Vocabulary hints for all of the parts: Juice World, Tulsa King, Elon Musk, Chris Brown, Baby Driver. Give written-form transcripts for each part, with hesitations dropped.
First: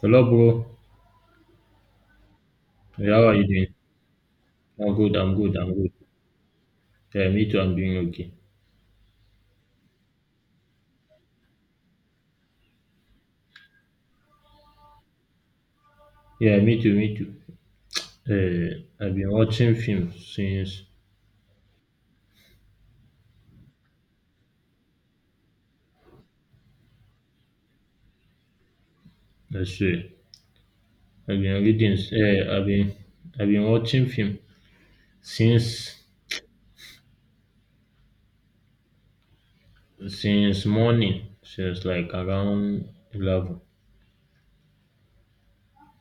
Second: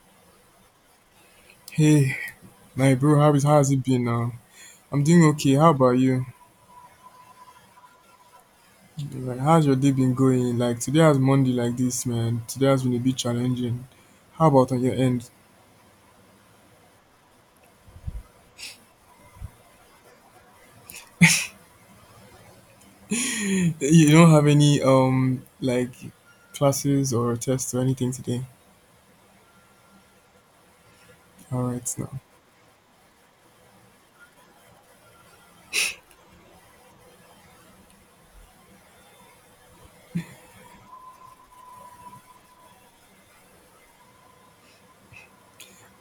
Hello, bro. Hey, my Yeah, bro, how how are is you doing? how's it been now? I'm I'm good. doing I'm okay. good. How I'm about good. you? Yeah, me too. I'm doing okay. Like, how's your day been going? Like today has Monday like this, man. Today has been a bit challenging. How about on your end? Yeah, me too. Me too. I've been watching films since You don't have any like classes or tests or anything today. let's see. I've All been reading. right now. Uh, I've been I've been watching film since since morning. Since like around 11.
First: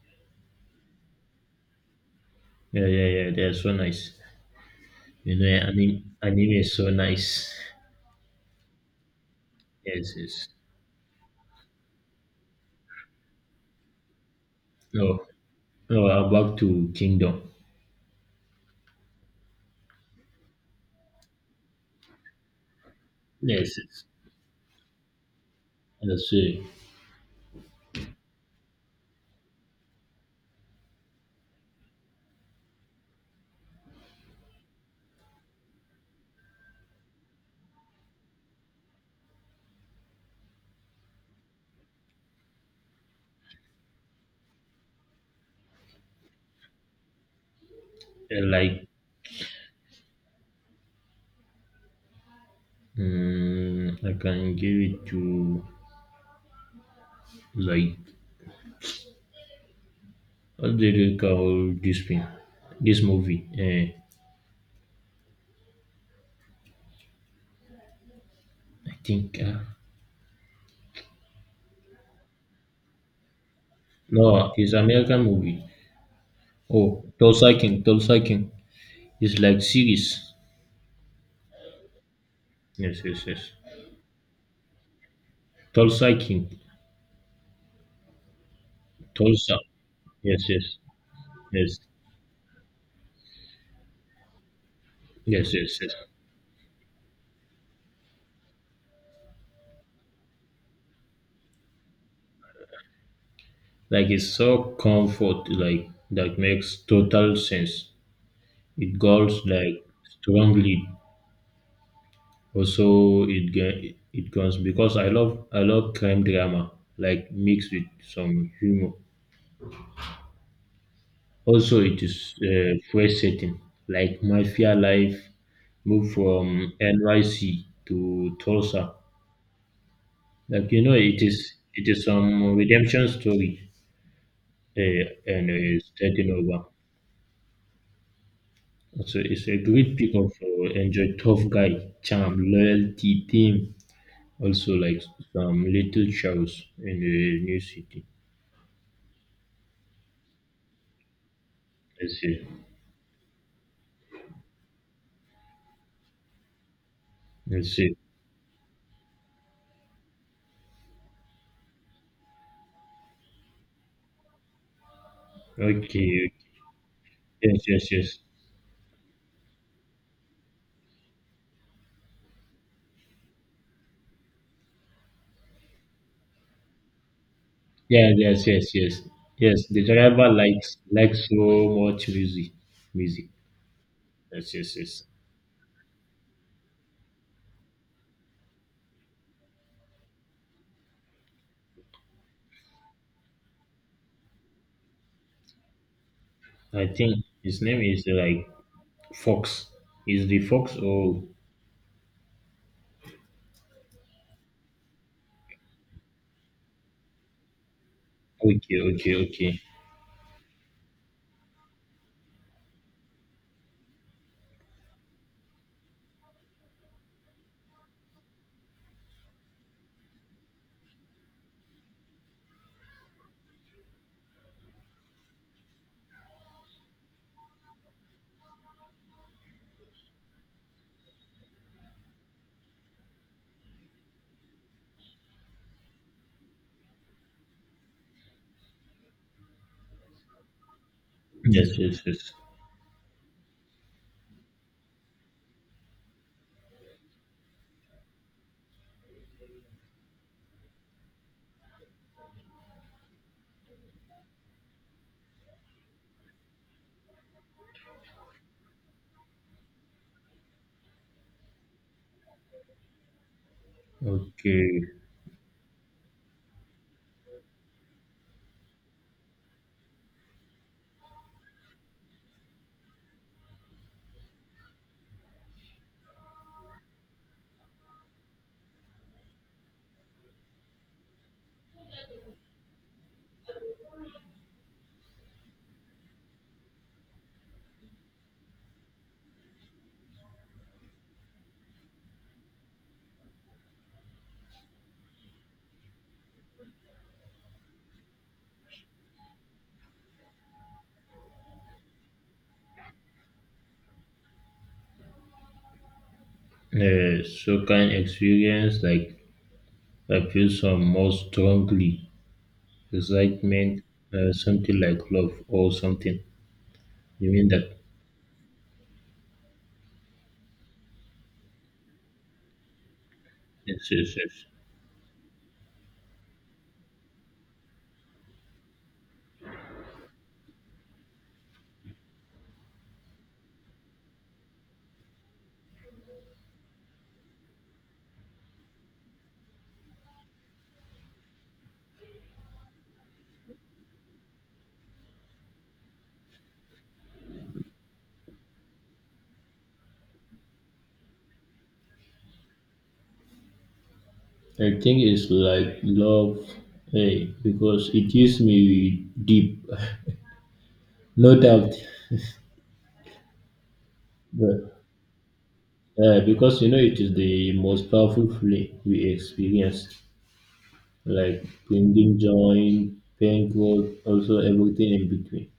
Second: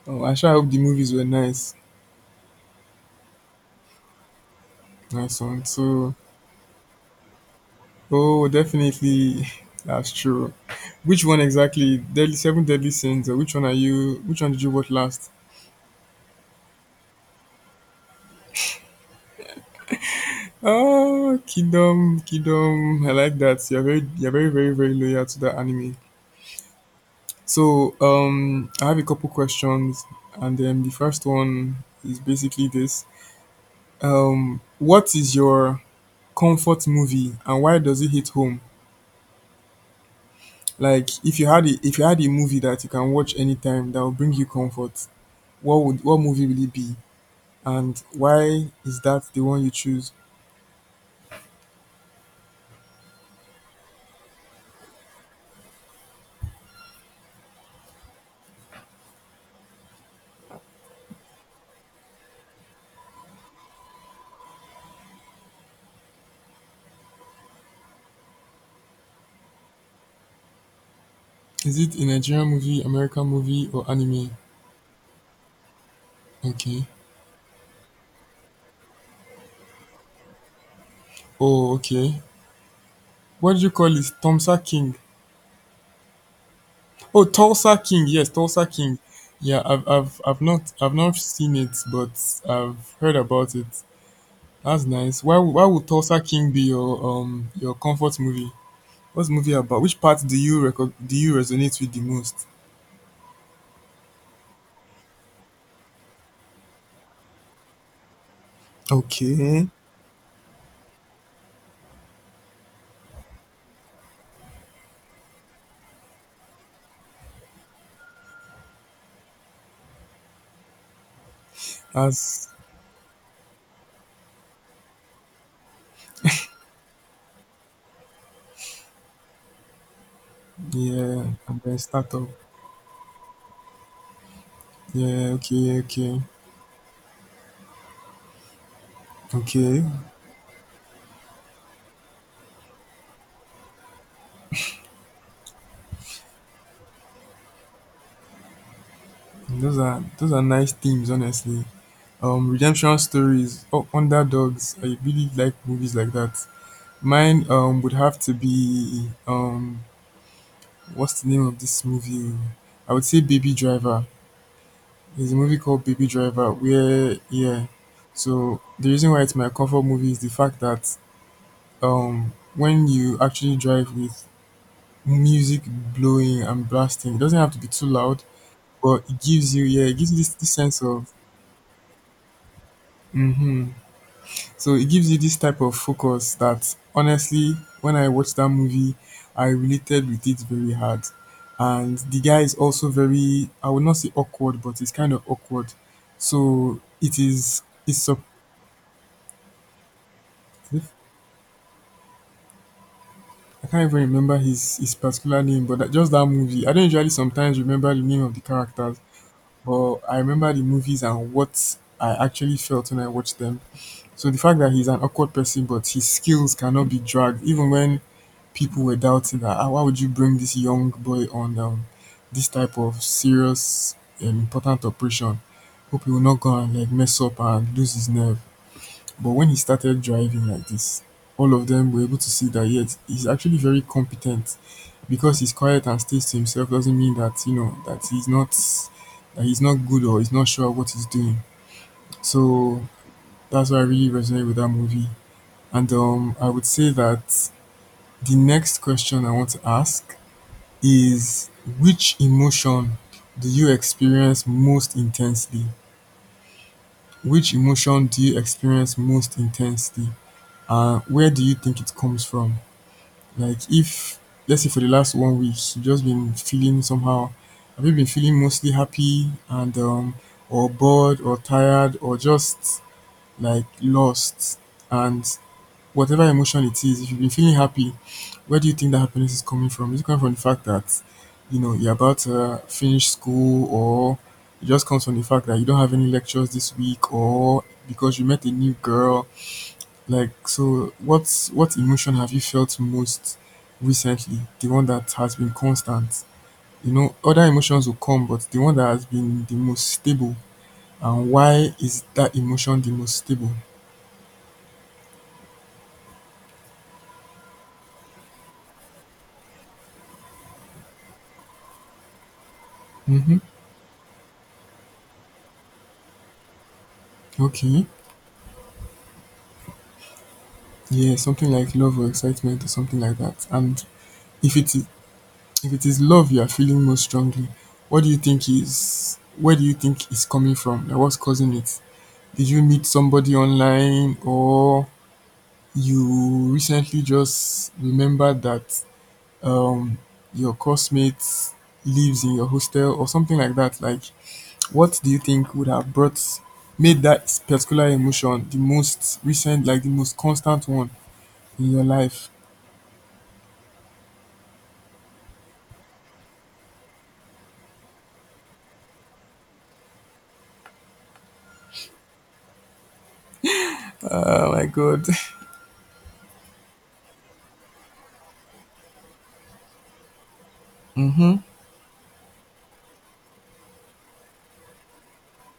Oh, I sure hope the movies were nice. Yeah, yeah, yeah. They're so nice. You Nice know, one. anime So, anime is so nice. oh, definitely, Yes, that's yes. true. Which one exactly? Deadly Seven Deadly Sins. Or which one are you? Which one did you watch No, last? no. I'm back to Kingdom. Oh, Kingdom, Kingdom. I like that. Yes, yes. You're very, very, very loyal to that anime. Let's see. So, I have a couple questions, and then the first one is basically this: What is your comfort movie, and why does it hit home? Like, if you had a movie that you can watch anytime that will bring you comfort, what movie will it be, and Uh, why Like is that the one you choose? I can give it to like what did you call this film? This movie? I think Is it a Nigerian movie, American movie, or anime? no, it's American movie. Okay. Oh, Tulsa King, Tulsa King. It's like series. Oh, okay. Yes, yes, yes. What do you call it? Tulsa King. Tulsa King, Oh, Tulsa King. Yes, Tulsa King. Tulsa. Yeah, Yes, yes, I've not seen it, yes, but I've heard about it. That's nice. Why yes, why yes, would yes. Tulsa King be your comfort movie? What's the movie about? Which part do you resonate with the most? Like it's so comfort, like that makes total sense. It goes Okay. like strongly. Also, it comes because I love crime drama like mixed with some humor. Also, it is That's fresh setting like mafia life. Move from NYC to Tulsa. Like you know, it yeah, is and then it is startup. some redemption story uh, Yeah, and uh, okay, okay. starting over. So it's a Okay. great pick up for enjoy tough guy charm loyalty theme. Also like some little shows in the new city. Those are nice themes, honestly. Let's see. Redemption stories, oh, underdogs. I really like movies like that. Mine I would see. have to be what's the name of this movie? I would say Baby Driver. There's a movie Okay, called Baby okay. Driver where Yes, yeah. yes, yes. So the reason why it's my comfort movie is the fact that when you actually drive with music blowing and blasting, it doesn't have to be too Yeah, loud, yes, yes, yes. but it gives you Yes, the yeah, it gives you driver this likes sense of likes so much music. Music. mm-hmm, Yes, so yes, it yes. gives you this type of focus that honestly, when I watched that movie, I related with it very hard. And the guy is also very, I would not say awkward, but it's kind of awkward. So I it think his is, name it's, is like Fox. Is the Fox I or can't even remember his particular name, but that, just that movie. I don't usually sometimes remember the name of the okay, characters, okay, okay. but I remember the movies and what I actually felt when I watched them. So the fact that he's an awkward person, but his skills cannot be dragged, even when people were doubting that "Ah, why would you bring this young boy on this type of serious, important operation, hope he will not go and like mess up and lose his nerve. But when he started driving like this, all of them were able to see that yet he's actually very competent, because he's quiet and stays to himself doesn't mean that you know that he's not, good or he's not sure what he's doing. Yes, yes, yes. So that's why I really resonate with that movie, and I would say that the next question I want to ask is, which emotion do you experience most intensely? Which emotion do you experience most intensely? And where do you think it comes from? Like, if, let's say, for Okay. the last 1 week, you've just been feeling somehow, have you been feeling mostly happy and, or bored or tired or just like lost? And whatever emotion it is, if you've been feeling happy, where do you think that happiness is coming from? Is it coming from the fact that, you know, you're about to finish school, or it just comes from the fact that you don't have any lectures this week, or because you met a new girl? Like so what emotion have you felt most recently? The one that has been constant. You know, other emotions will come, but the one that has been the most stable, and why is that emotion the most stable? So can experience like I feel some more strongly Mm-hmm. excitement, something like love or something. You mean that? Okay. Yeah, something like love or excitement or something like that. And Yes, yes, yes. if it is if it is love you are feeling most strongly, what do you think is where do you think is coming from? Like what's causing it? Did you meet somebody online, or you recently just remembered that um your classmate lives in your hostel or something like that? Like what do you think would have brought made that particular emotion the most recent, like the most constant one in your life? I think it's like love, hey, because it hits me deep, no doubt. Oh my But, god. Because you know it is the most powerful feeling we experience, Mm-hmm. like bringing joy, pain, growth, also everything in between.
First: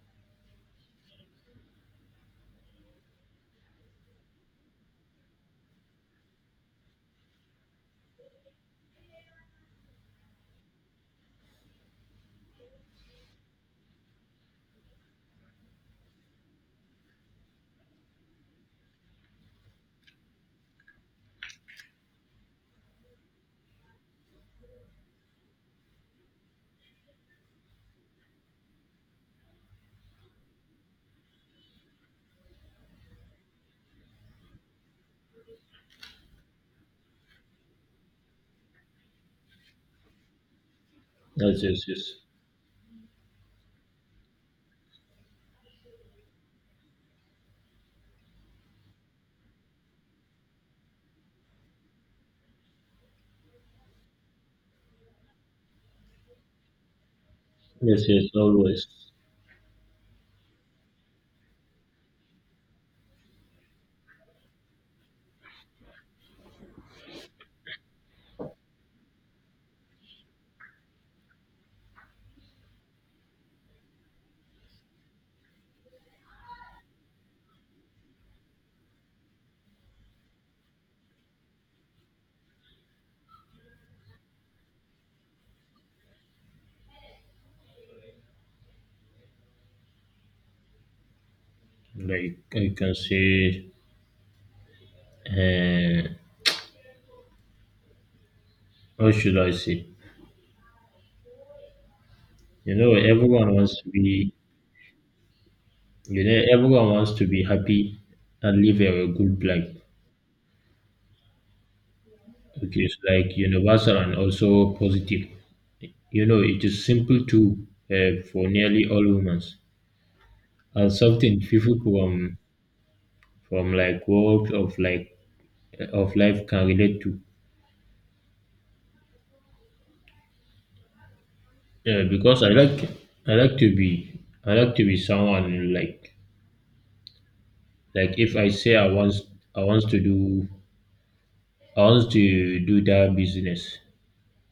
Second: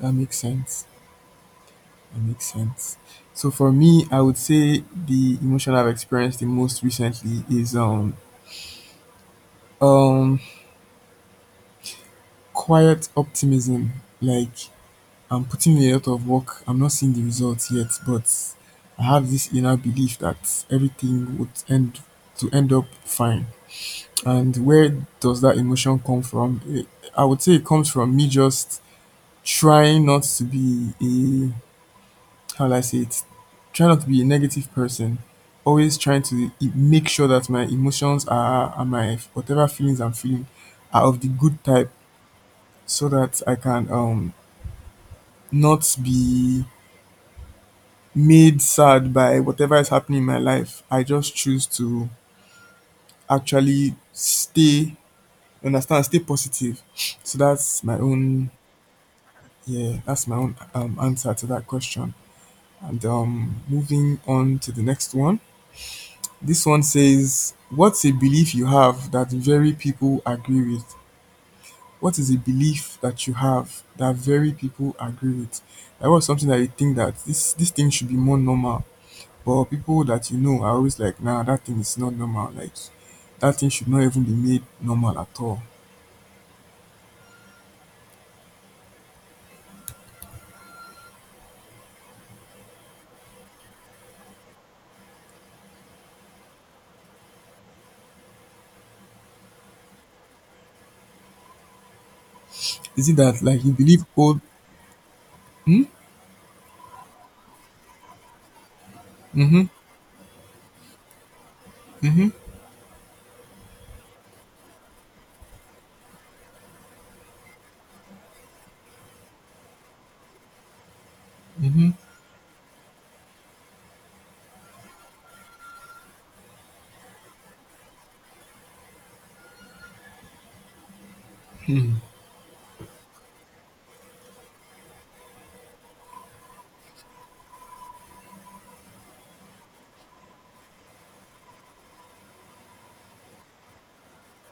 That makes sense. That makes sense. So for me, I would say the emotion I've experienced the most recently is um quiet optimism. Like I'm putting in a lot of work. I'm not seeing the results yet, but I have this inner belief that everything would end to end up fine. And where does that emotion come from? It, I would say it comes from me just trying not to be a, how will I say it? Try not to be a negative person. Always trying to make sure that my emotions are, and my whatever feelings I'm feeling are of the good Yes, yes, type, yes, so that I can not be made sad by whatever is happening in my life. I just choose to actually stay understand, stay positive. So that's my yes, yes, own always. yeah, that's my own answer to that question. And moving on to the next one. This one says, what's a belief you have that very people agree with? What is a belief that you have that very people agree with? That was something that you think that this thing should be more normal. But people that you know are always like, nah, that thing is not normal. Like that thing should not even be made normal at all. Like I can say, uh, what should I say? You know, Is it that everyone like you wants to believe be, old, hmm? you know, everyone wants to be happy and live a good Mm-hmm. life, Mm-hmm. which is like universal and also positive. You know, it is simple too for nearly all women, and something people Mm-hmm. From like walks of like of life can relate to. Yeah, because I like to be I like to be someone like if I say I want to do I want to do that business,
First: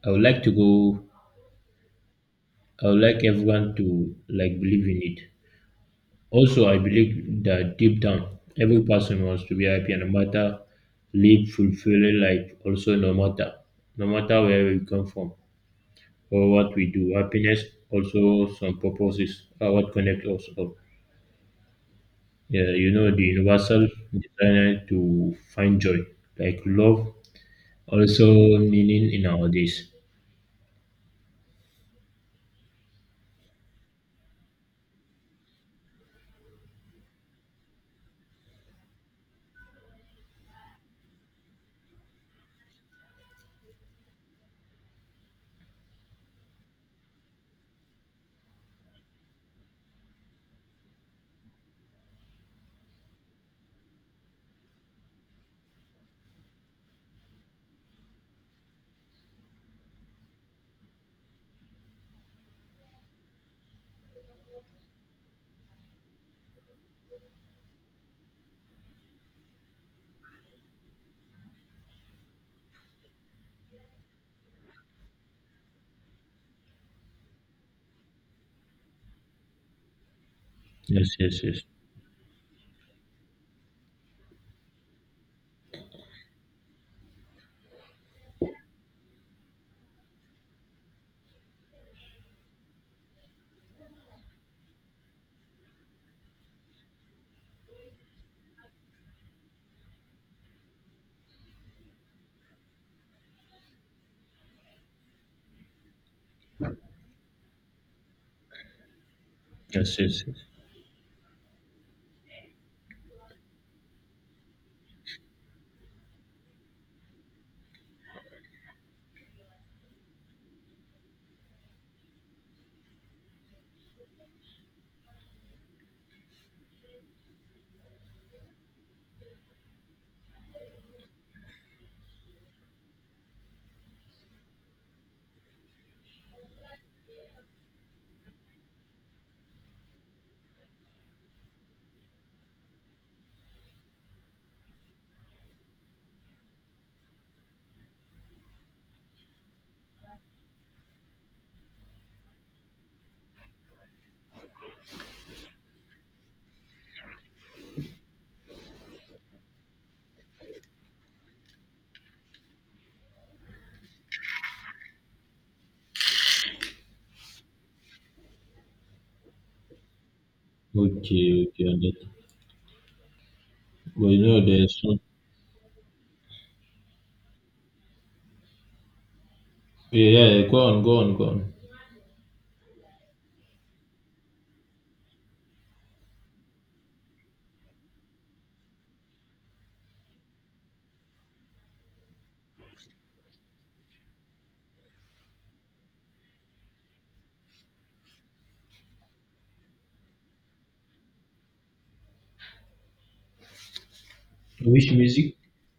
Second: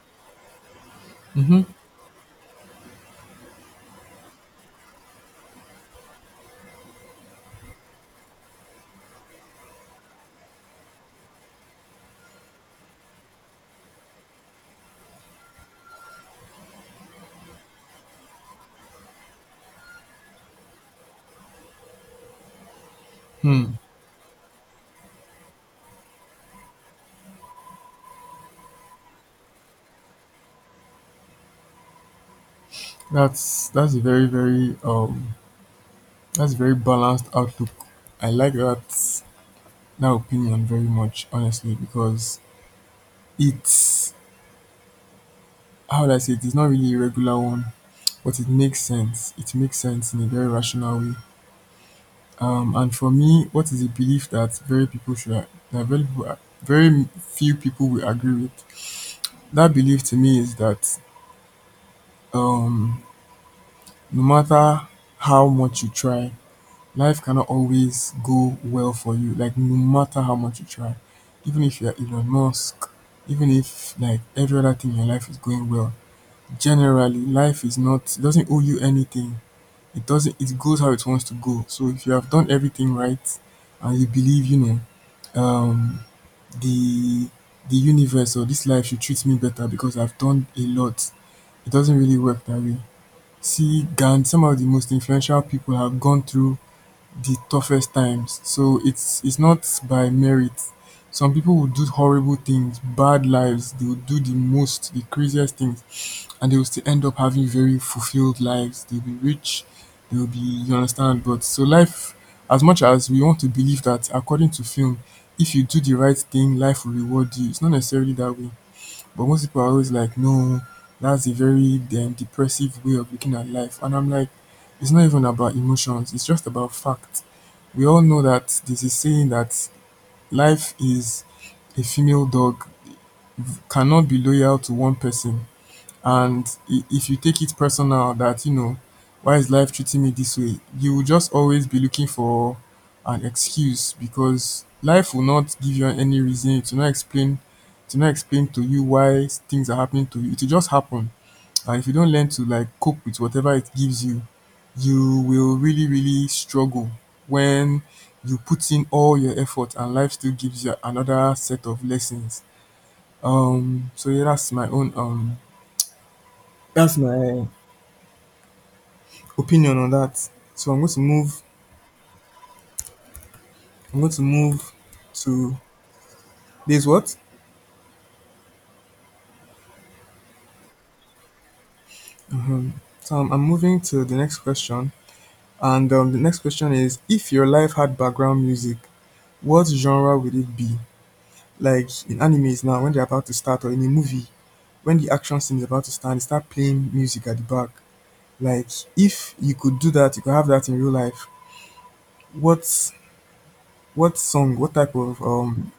I would like to go. Mm-hmm. I would like everyone to like believe in it. Also, I believe that deep down, every person wants to be happy and no matter live fulfilling life, also no matter where we come from or what we do. Happiness also some purposes are what connect us all. Yeah, you know the Hmm. universal desire to find joy, like love, also meaning in our days. That's that's a very, very um that's a very balanced outlook. I like that that opinion very much, honestly, because it's, how would I say it? It's not really a regular one, but it makes sense. It makes sense in a very rational way. And for me, what is a belief that very people should a- that very few people will agree with? That belief to me is that um, no matter how much you try, life cannot always go well for you. Like no matter how much you try, even if you're Elon Musk, even if like every other thing in your life is going well, generally life is not, it doesn't owe you anything, it doesn't it goes how it Yes, wants to yes, yes, go. So if you have done everything right and you believe, you know, um the universe or this life should treat me better because I've done a lot, it doesn't really work that way. See gan, some of the most influential people have gone through the toughest times, so it's not by merit. Some people will do horrible things, bad lives, they will do the craziest things, and they will still end up having very fulfilled lives. They'll be rich, yes, yes, they'll be, yes. you understand? But so life, as much as we want to believe that, according to film, if you do the right thing, life will reward you. It's not necessarily that way. But most people are always like, no, that's a very, depressive way of looking at life. And I'm like, it's not even about emotions, it's just about fact. We all know that this is saying that life is a female dog, cannot be loyal to one person. And if you take it personal that, you know, why is life treating me this way? You will just always be looking for an excuse, because life will not give you any reason to not explain to you why things are happening to you. It will just happen. And if you don't learn to like cope with whatever it gives you, you will really, really struggle when you put in all your effort and life still gives you another set of lessons. So yeah, that's my own, that's my opinion on that. So Okay, okay, on that. I'm Well, going to you know, move there's some. to this, what? Yeah, yeah, go on, go on, go on. Hmm. So I'm moving to the next question, and the next question is: if your life had background music, what genre would it be? Like in animes now, when they're about to start, or in a movie, when the action scene is about to start, they start playing music at the back. Like if you could do that, you could have that in real life. What what song? What Which type of music?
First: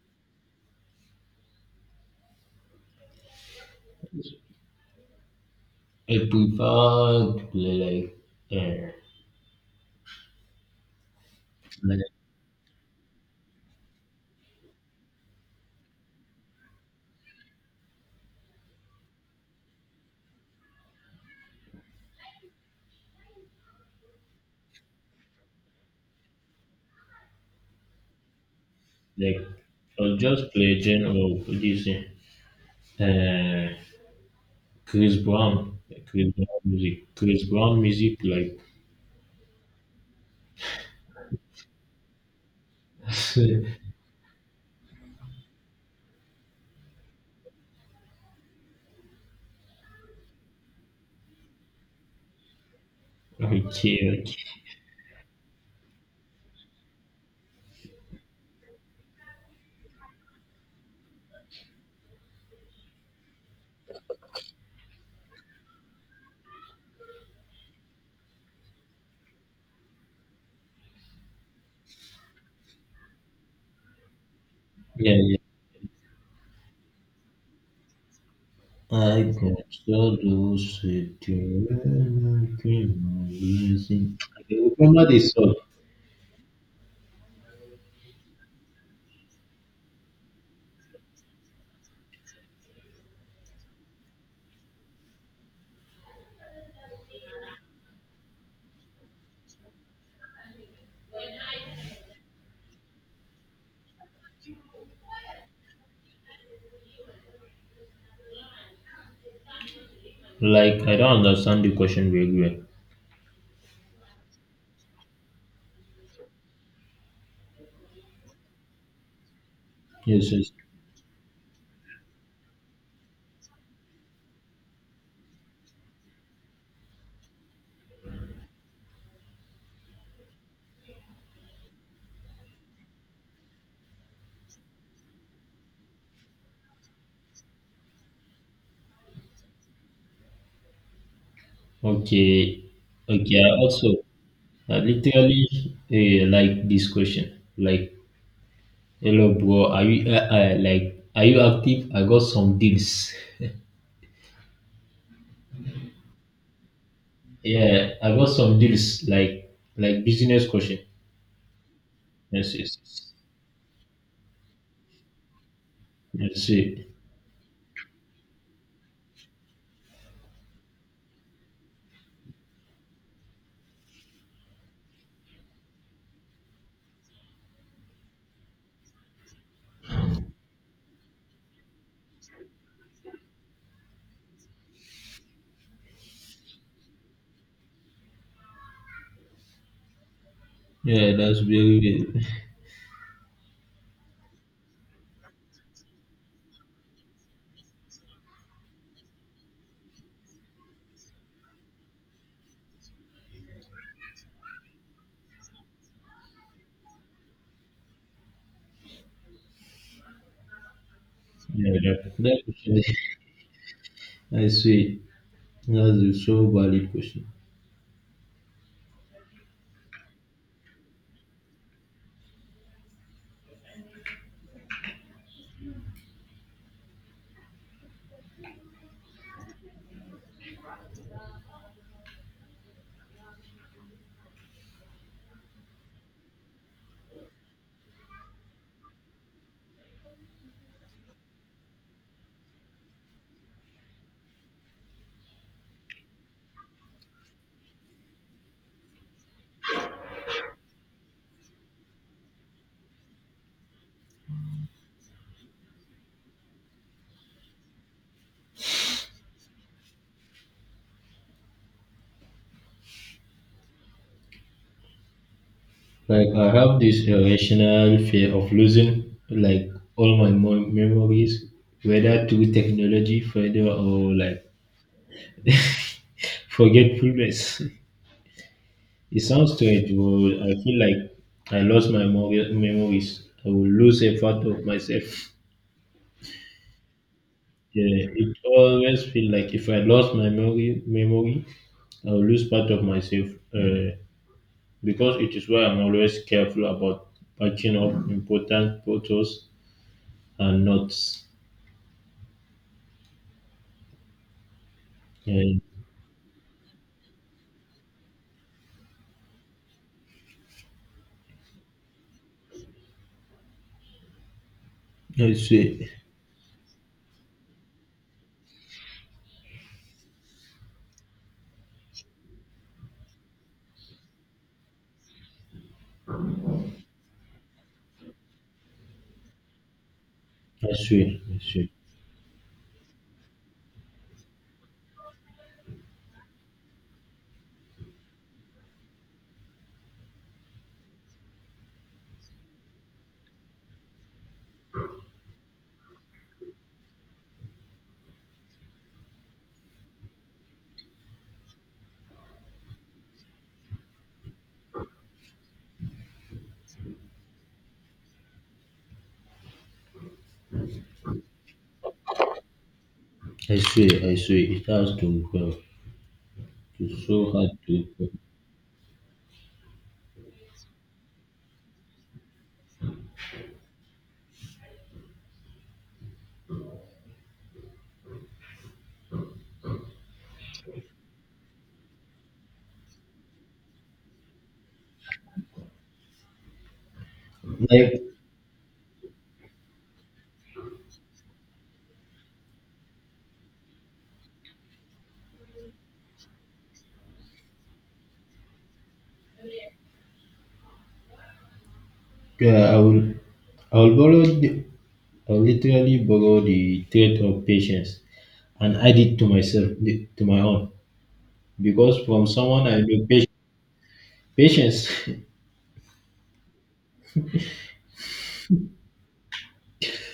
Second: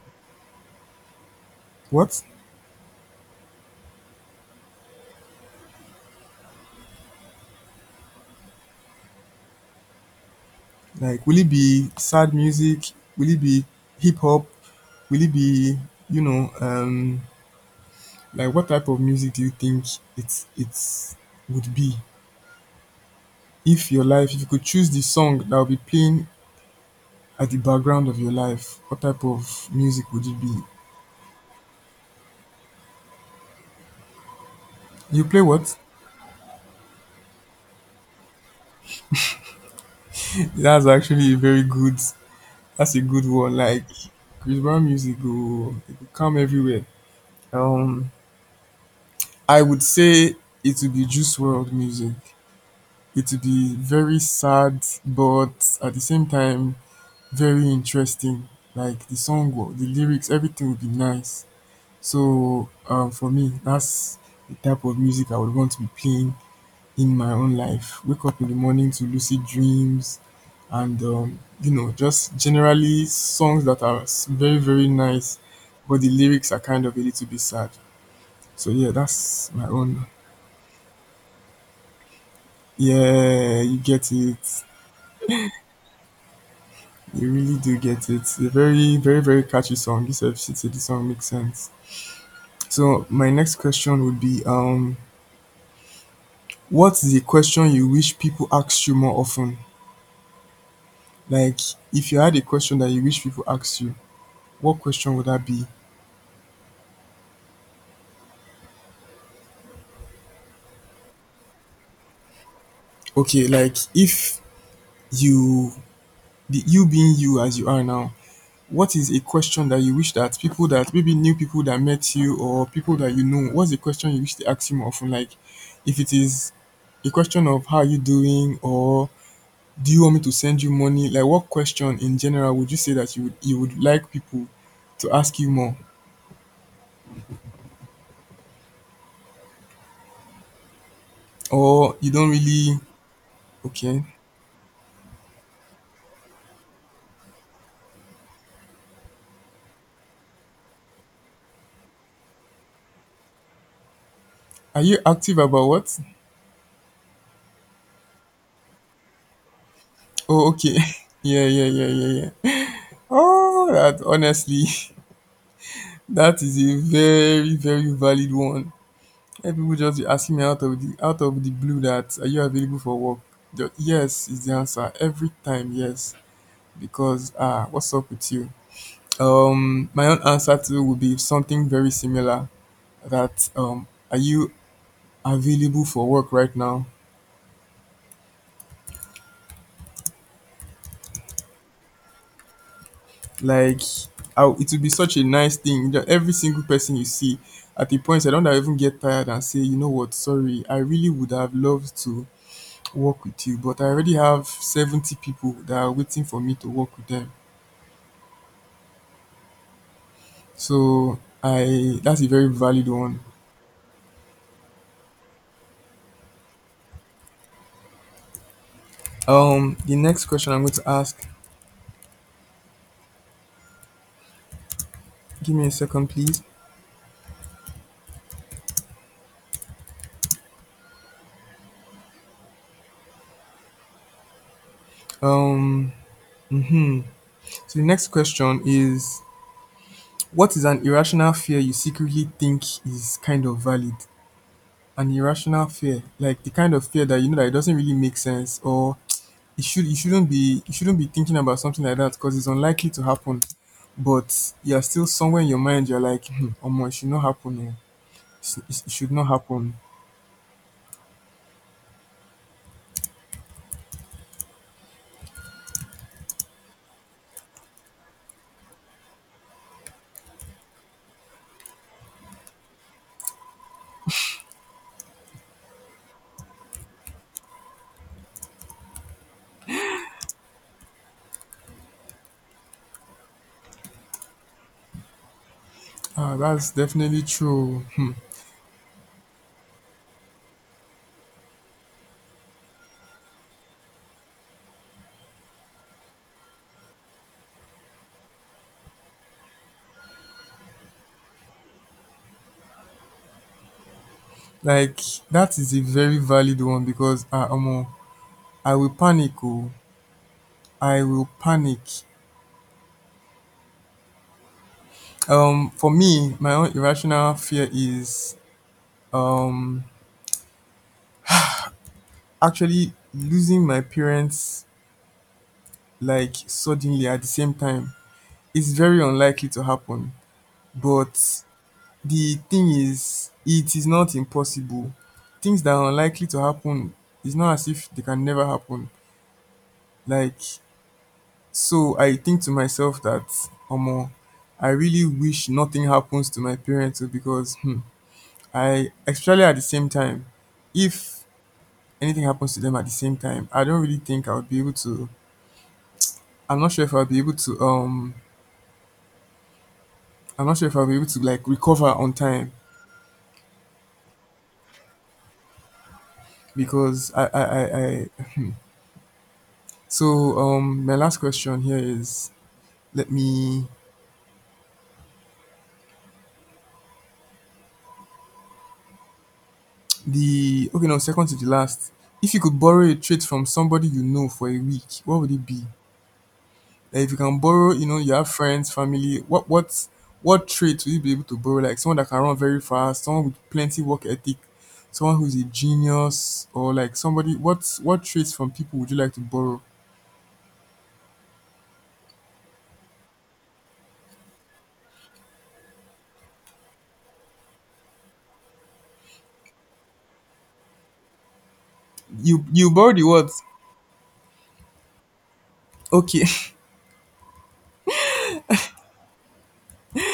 what? I prefer to play like uh, Like, will it be like sad music? Will it be hip hop? Will it be, you know, um, like what type of music do you think it's would be if your life, if you could choose the song that will be playing at the background of your life, what type like of music I'll would it just be? play general this Chris You play what? Brown like Chris Brown music like That's actually a very good. That's a good one. Like Chris Brown music go, it go come everywhere. Um, I would say it would be Juice World music. It will okay, be very okay, sad, but at the same time, very interesting. Like the song, the lyrics, everything will be nice. So for me, that's the type of music I would want to be playing in my own life. Wake up in the morning to lucid dreams, and just generally songs that are very, very yeah, yeah. nice, but the lyrics are kind of a little bit sad. So yeah, I that's can my own. still do sitting Yeah, you music. get it. I remember this song You really do get it. A very, very, very catchy song. You said this song makes sense. So my next question would be, what's the question you wish people asked you more often? Like, if you had a question that you wish people asked you, what question would that be? like I don't understand the question very well. Okay, like if you, the you being you as you are now, what is a question that you wish Yes, that yes, people that maybe new people that met you or people that you know, what's the question you wish they ask you more often? Like, if it is a question of how are you doing or do you want me to send you money, like what question in general would you say that you would like people to ask you more, or you don't okay, really, okay. I also okay? I literally eh, like this question. Like, hello, bro. Are you like are you active? I got some deals. Are you active about what? Yeah, I got some deals. Like business Oh, okay. question. Yeah, yeah, yeah, yeah, yeah. Yes, yes, yes. Oh, that honestly, that That's is a it. very, very valid one. Let people just be asking me out of the blue that are you available for work. Yes is the answer every time, yes, because ah, what's up with you? Um, my own answer too would be something very similar, that um, are you available for work right now? Yeah, that's very good. Like, how it would be such a nice thing that every single person you see, at the point I don't even get tired and say, you know what, sorry, I really would have loved to work with you, but I already have 70 people that are waiting for me to work with them, so Yeah, I, that, that's a that very question. valid one. I see. That's a so valid question. Um, the next question I'm going to ask, give me a second please. Um, mhm. So the next question is: What is an irrational fear you secretly think is kind of valid? An irrational fear, like the kind of fear that you know that it doesn't really make sense, or it should you shouldn't be thinking about something like that because it's unlikely to happen. But you're still somewhere in your mind. You're like, hmm, oh, it should not happen. Oh. It should not happen. Like I have this irrational fear of losing like all my memories, whether through technology, further or like forgetfulness. It sounds strange, but I feel like I lost my memories. I will lose a part of myself. Ah, that's definitely true. Yeah, Hmm. it always feel like if I lost my memory, I will lose part of myself. Uh, because it is why I'm always careful about patching up important photos and notes. Like that And is a very valid one because ah, I will panic. Oh, I will panic. I swear, For me, my own irrational fear is um, actually losing my parents, like suddenly at the same time. It's very unlikely to happen, I swear, I but swear, the thing is, it is not impossible. Things that are unlikely to happen, it's not as if they can never happen. Like so, I think to myself that omo, I really wish nothing happens to my parents oh, because hmm, I especially at the same time, if anything happens to them at the same time, I don't really think I would be able to. I'm not sure if I'll be able to. I'm not sure if I'll be able to like recover on time I swear, I swear, it has to go. It's because I, so I, hard I, to. I so my last question here is: Let me the okay, no, second to the last. If you could borrow a trait from somebody you know for a week, what would it be? Like if you can borrow, you know, Like you have friends, family, what trait will you be able to borrow? Like someone that can run very fast, someone with plenty work ethic, someone who's a genius, or like somebody, what traits from people would you like to borrow? yeah, I will borrow, the, I will literally borrow the trait of patience and add it to myself, to my own. Because from You someone you I borrow the know, patience, words. patience Okay.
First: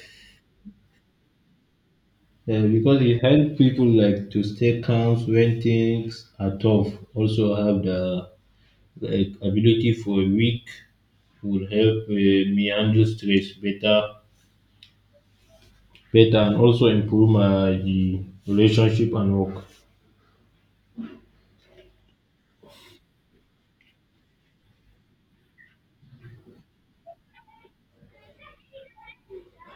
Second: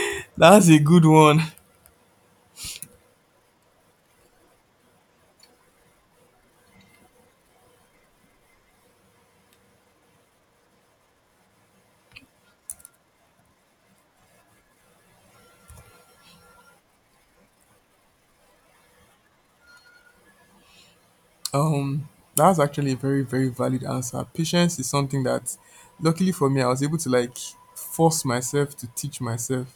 That's a good one. Because it helps people like to stay calm when things are tough. Also have the like, ability for a week will help me handle stress better, better, and also improve my the relationship and work. Um, that's actually a very, very valid answer. Patience is something that luckily for me I was able to like force myself to teach myself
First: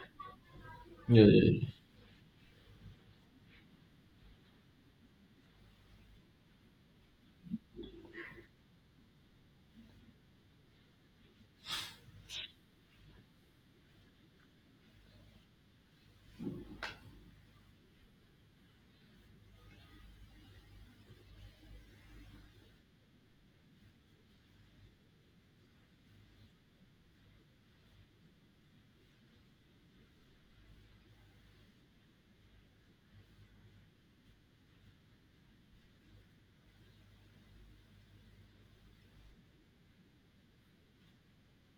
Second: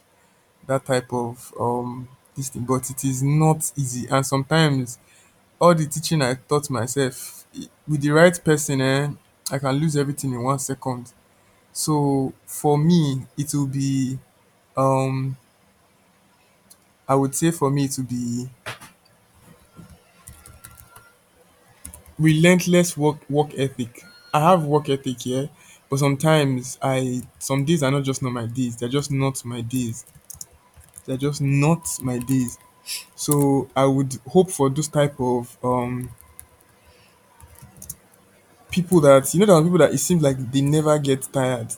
that type Yeah, of yeah, um, this thing, but it is not easy, and sometimes all the teaching I taught myself with the right person eh, I can lose everything in 1 second. So for me it will be um I would say for me it will be relentless work ethic. I have work ethic, yeah, but sometimes I, some days are not just not my days, they're just not my days. So I would hope for those type of um, people that you know, there are people that it seems like they never get tired.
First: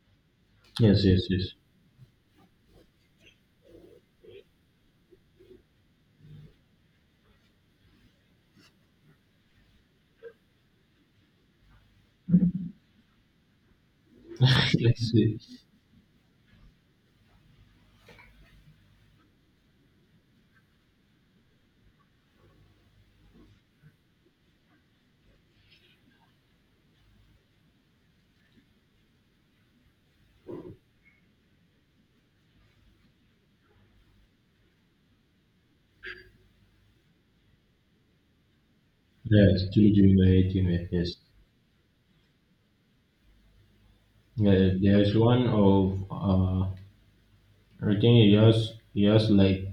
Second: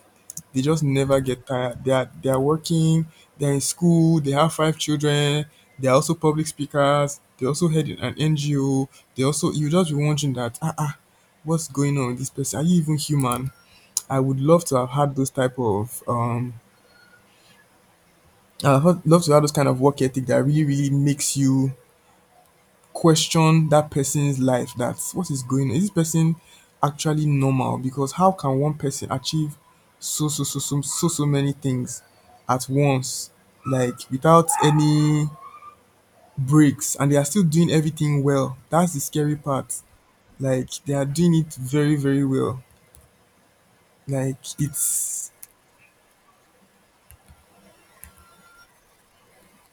They just yeah, yes, never yes, get yes. tired. They are working, they're in school, they have 5 children, they're also public speakers, they also head an NGO, they also, you just be wondering that ah ah, what's going on with this person? Are you even human? I would love to have Let's had those see. type of um, I would love to have those kind of work ethic that really, really makes you question that person's life, that what is going on? Is this person actually normal? Because how can one person achieve so many things at once, like without any breaks, and they are still doing everything well. That's the scary Yes, part. still during the Like 18th, they are yes. doing it very, very well. Like Yeah, there's it's one of I think he has like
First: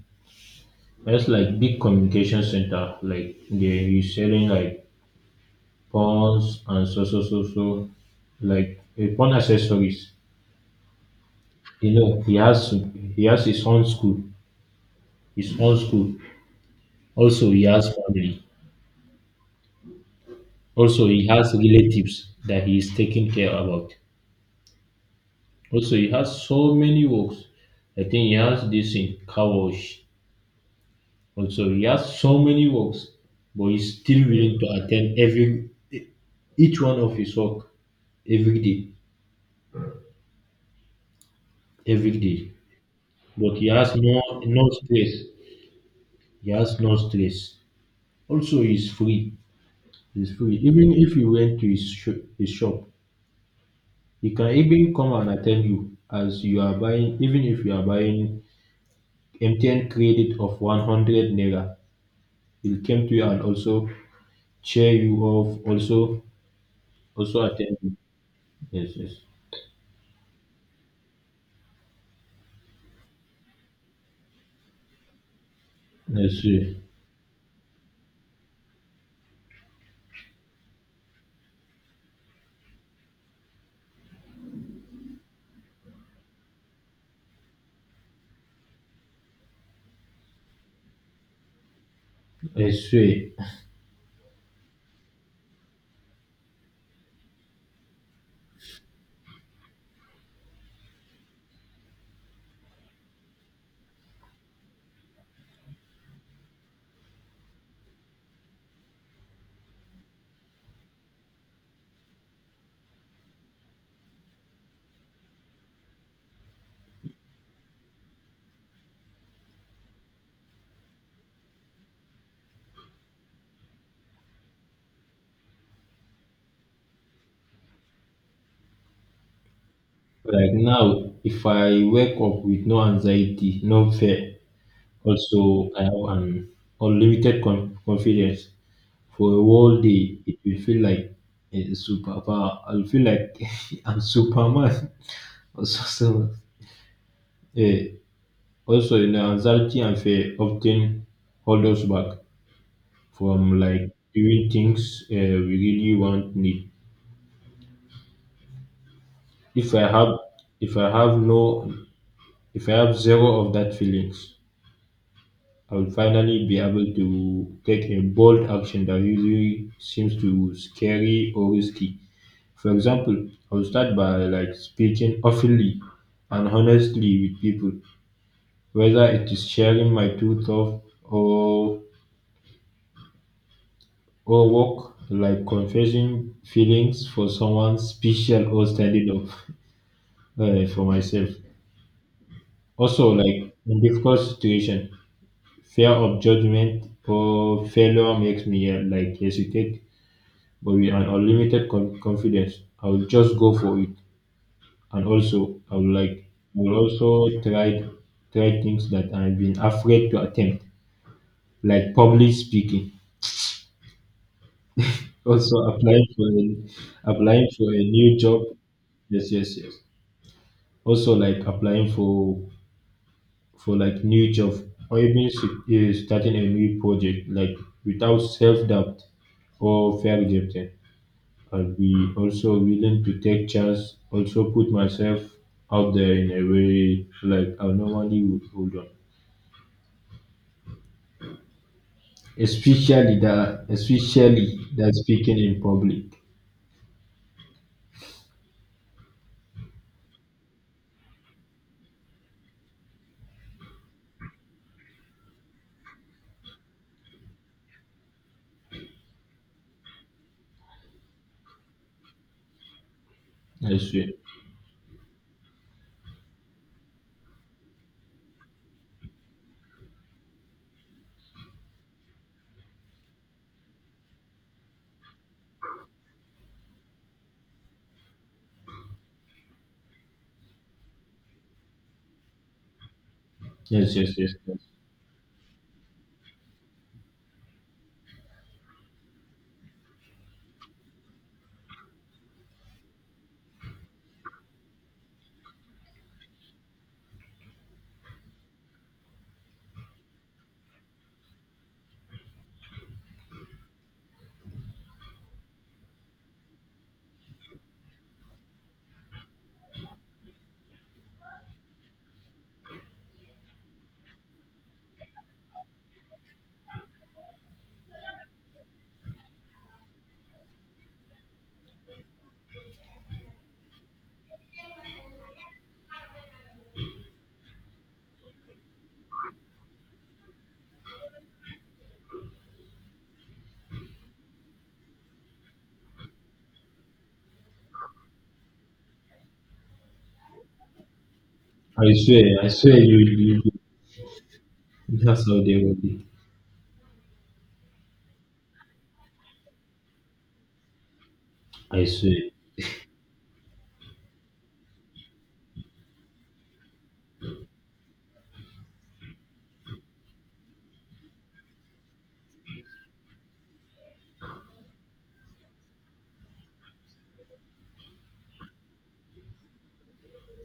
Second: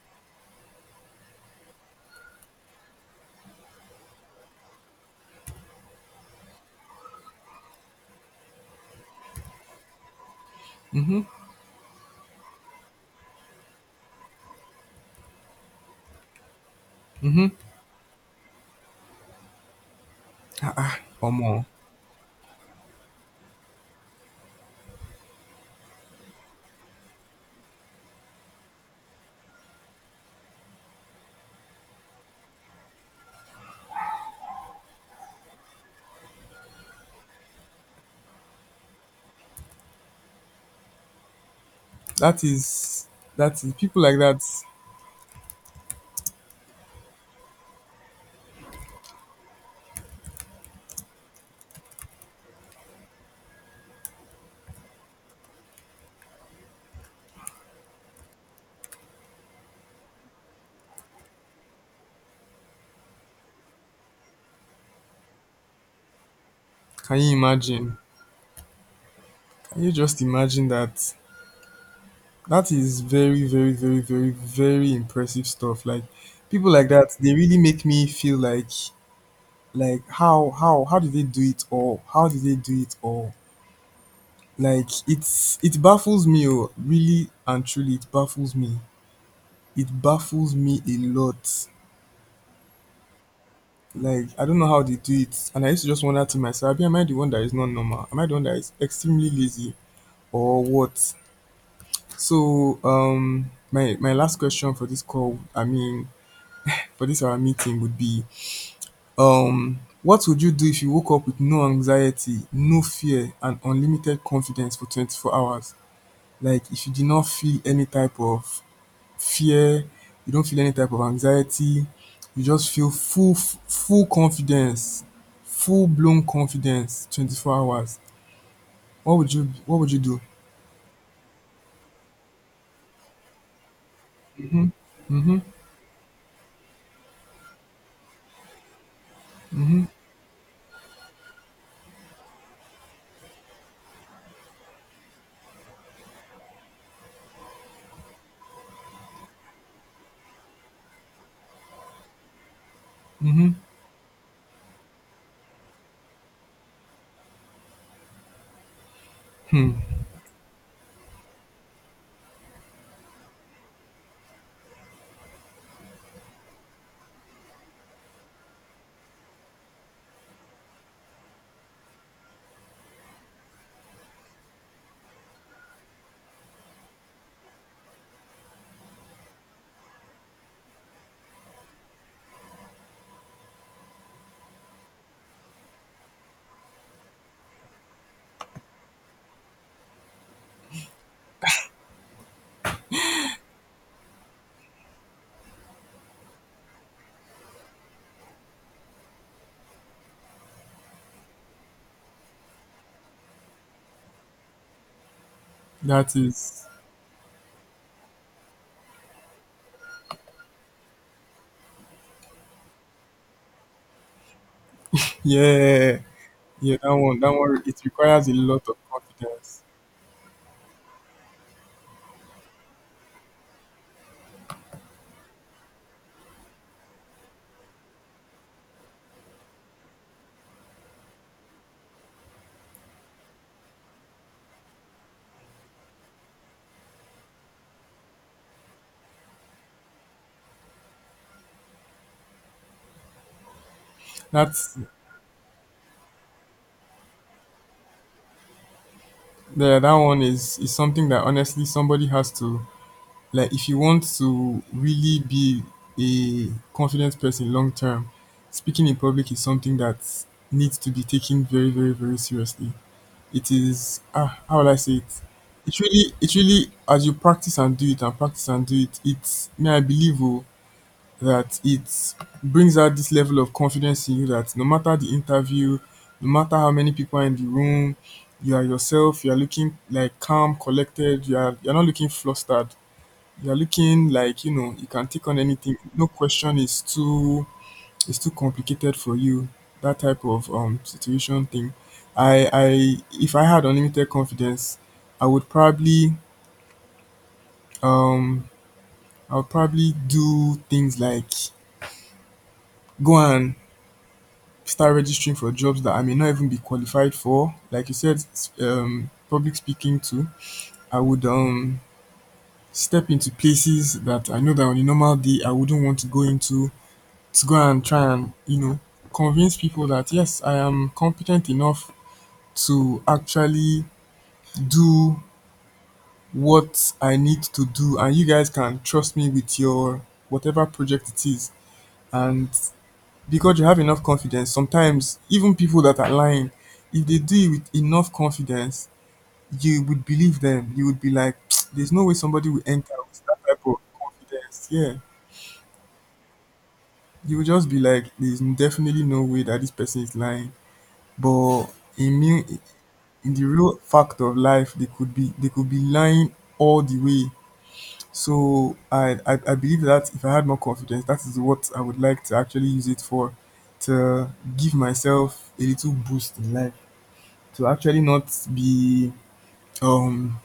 that's like big communication center. Like they he's selling like phones and so so so so like phone accessories. mm-hmm, You know, he has his own school. His own school. mm-hmm. Also he has family. Ah, ah, Also he has omo. relatives that he is taking care about. Also he has so many works. I think he has this in Kawosh. Also, he has so many works, but he's still willing to attend every each one of his work every day, every That day. is But he has people like no that. no stress. He has no stress. Also, he's free. He's free. Even if you went to his shop, he can even come and attend you as you are buying. Even if you are buying MTN credit of 100 naira, he'll come to you and also cheer you off. Also, Can you also attend you. imagine? Yes, yes, Can you just imagine that? That is very, very, very, very, very impressive stuff. Like yes, people yes. like that, they really make me feel like, how did they do it all? How did they do it all? Like it's, it baffles me, oh, really and truly, it baffles me. It baffles me a lot. I swear, Like I don't know how they do it, and I used to just wonder to myself, "Abi, am I the one that is not normal? Am I the one that is extremely lazy, or what?" So my my last question for this call, I mean, for this our meeting would be um, what would you do if you woke up with no anxiety, no fear, and unlimited confidence for 24 hours? Like if you did not feel any type of fear, you don't feel any type of anxiety, you just feel full confidence, full blown confidence, 24 hours, what would you, what would you do? like now, if I wake up with no anxiety, no fear, also I have an confidence for a whole day, it will feel like a superpower. I'll feel like I'm Superman. Also, so, eh, also, you know, anxiety and fear often hold us back from Mm-hmm. like doing things we really want need. If I have, if I have no, if I have zero of that feelings, I will finally be able to take a bold action that usually seems too scary or risky. For example, I will start by like speaking openly and honestly with people, whether it is sharing my truth of or work like confessing feelings for someone special or standing up for myself. Also, like in difficult situation, fear of judgment or failure makes me like hesitate. But with an confidence, I will just go for it. And also, I will like, That I is, will also try try things that I've been afraid to attempt, like public speaking. Also yeah, yeah, that one, applying for it a new requires a job. lot of Yes, yes, confidence. yes. Also like applying for like new job or even starting a new project like without self doubt or fair rejected. I'll be also willing to take chance, also put myself out there in a way like I normally would hold on. Especially that especially That's, that speaking in public. yeah, that one is something that honestly somebody has to, like if you want to really be a confident person long term, speaking in public is something that needs to be taken very, very, very seriously. It I is swear. ah, how will I say it? It really, it really, as you practice and do it and practice and do it, it's may I believe oh, that it brings out this level of confidence in you that no matter the interview, no matter how many people are in the room, you are yourself, you are looking like calm, collected, you are you're not looking flustered. You are Yes, looking yes, yes, like, you yes. know, you can take on anything. No question is too complicated for you. That type of um, situation thing. I If I had unlimited confidence, I would probably um I would probably do things like go and start registering for jobs that I may not even be qualified for. Like you said, public speaking too. I would step into places that I know that on a normal day I wouldn't want to go into, to go and try and, you know, convince people that yes, I am competent enough to actually do what I need to do, and you guys can trust me with your whatever project it is. And because you have enough confidence, sometimes even people that are lying, if they do it with enough confidence, you would believe them. You would be like, there's no way I somebody will swear enter you will with that you, you- type of confidence, yeah, that's how they will be. you would just be like, there's definitely no way that this person is lying, but I in swear. me, in the real fact of life, they could be, lying all the way. So I believe that if I had more confidence, that is what I would like to actually use it for, to give myself a little boost in life, to actually not be um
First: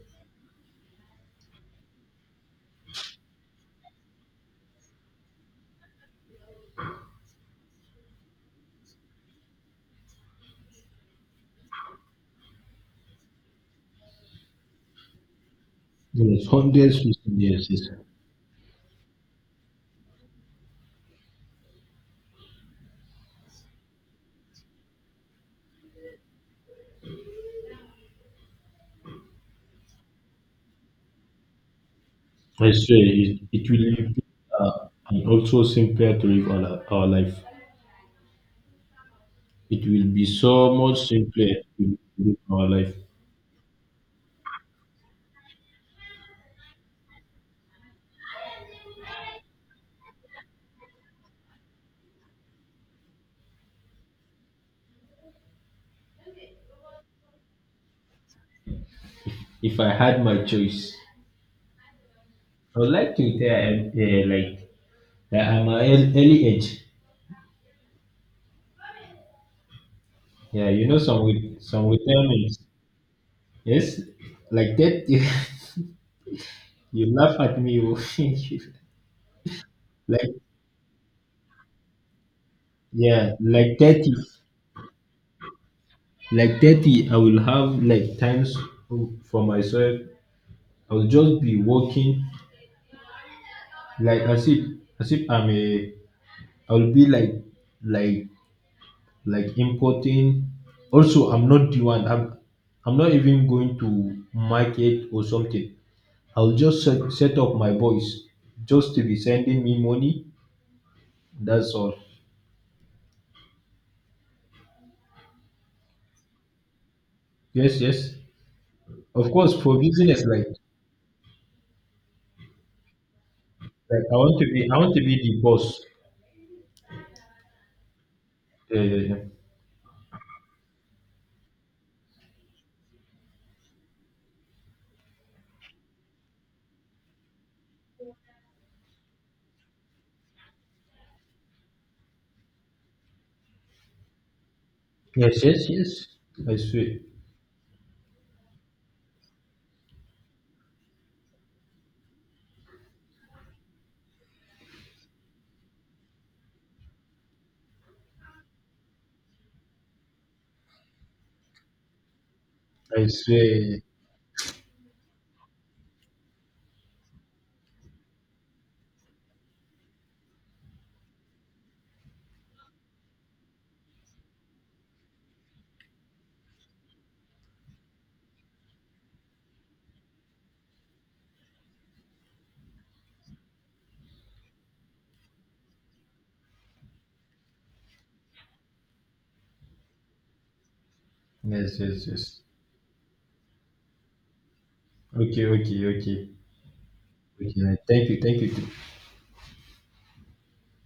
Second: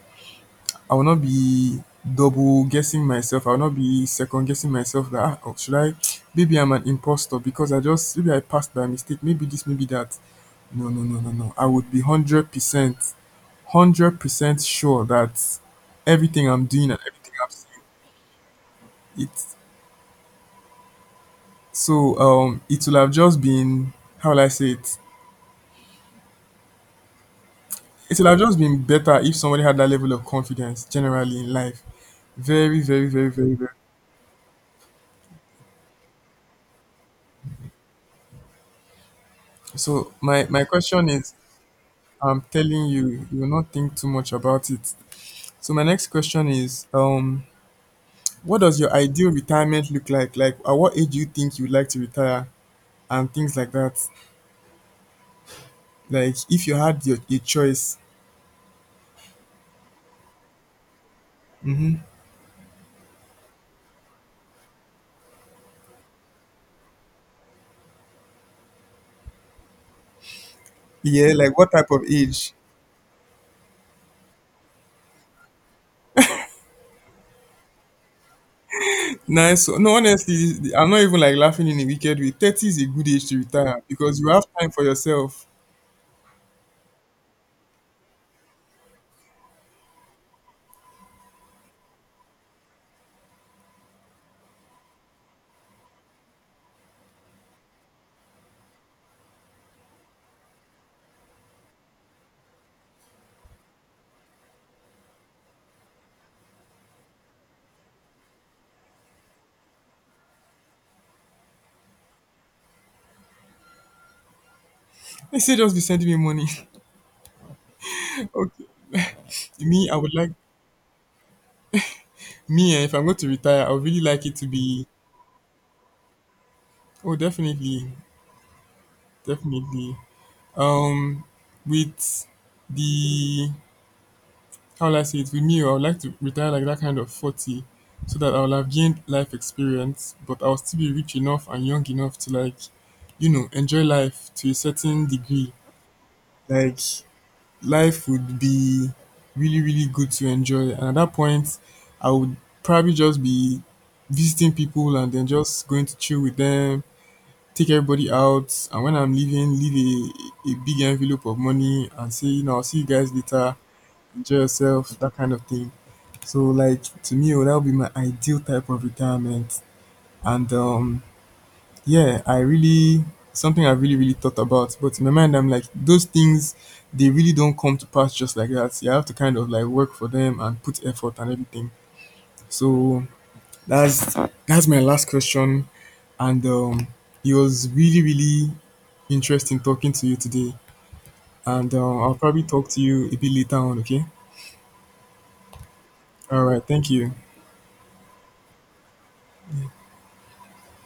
I will not be double guessing myself. I will not be second guessing myself that "Ah, oh, should I, maybe I'm an imposter because I just maybe I passed by mistake, maybe this, maybe that. No, no, no, no, no. I would be 100% sure that Yes, everything I'm doing hundreds and of everything I'm yes, saying yes. it, so um, it will have just been, how will I say it? It will have just been better if somebody had that level of confidence generally in life. I Very, swear very, very, it, very, it very, will be uh, and also simpler to live our life. It will So be my so much question is, simpler to live I'm our telling life. you, you will not think too much about it. So my next question is, what does your ideal retirement look like? Like, at what age do you think you would like to retire, and things like that? Like, if you had your a choice, If I had my choice, I would like to retire like at my early age. Yeah, you know some yeah, like with what some type of age? retirement. Yes, like that. You laugh at me. Oh. Nice. So, no, Like honestly, I'm not even like laughing in a wicked way. 30 is a good age yeah, to like retire 30, because you have time for yourself. like 30. I will have like times for myself. I will just be working like as if I'm a. I will be like like importing also I'm not the one I'm not even going to market or something. I'll just set up my boys just to be sending me money, that's all. They say just be sending me money. Yes, yes, Okay. of course for Me, I would business like me eh, if I'm going to retire, I would really like i like want it to to be I be. want to be the boss. Oh, definitely. Yeah, yeah, yeah, Definitely. Um, with the, how will I say it? With me, I would like to retire like that kind of 40, so that I will have gained life experience, but I will still be rich enough and young enough to like, you know, enjoy life to a certain yes, degree. yes, yes. I Like swear, life would be really, really good to enjoy. And at that point, I would probably just be visiting people and then just going to chill with them, take everybody out, and when I'm leaving leave a big envelope of money and say, you know, I'll see you I guys later, swear. enjoy yourself, that kind of thing. So like to me oh, that would be my ideal type of retirement, and um, yeah, I really, something I really thought about, but in my mind I'm like, those things, they really don't come to pass just like that. You have to kind of like work for them and put effort and everything. So that's my last question, and it was really, really interesting talking to you today. And Yes, yes, I'll yes. probably talk to you a bit later on, okay? Okay, okay, okay, All right, thank you. okay, right. Thank you, thank you.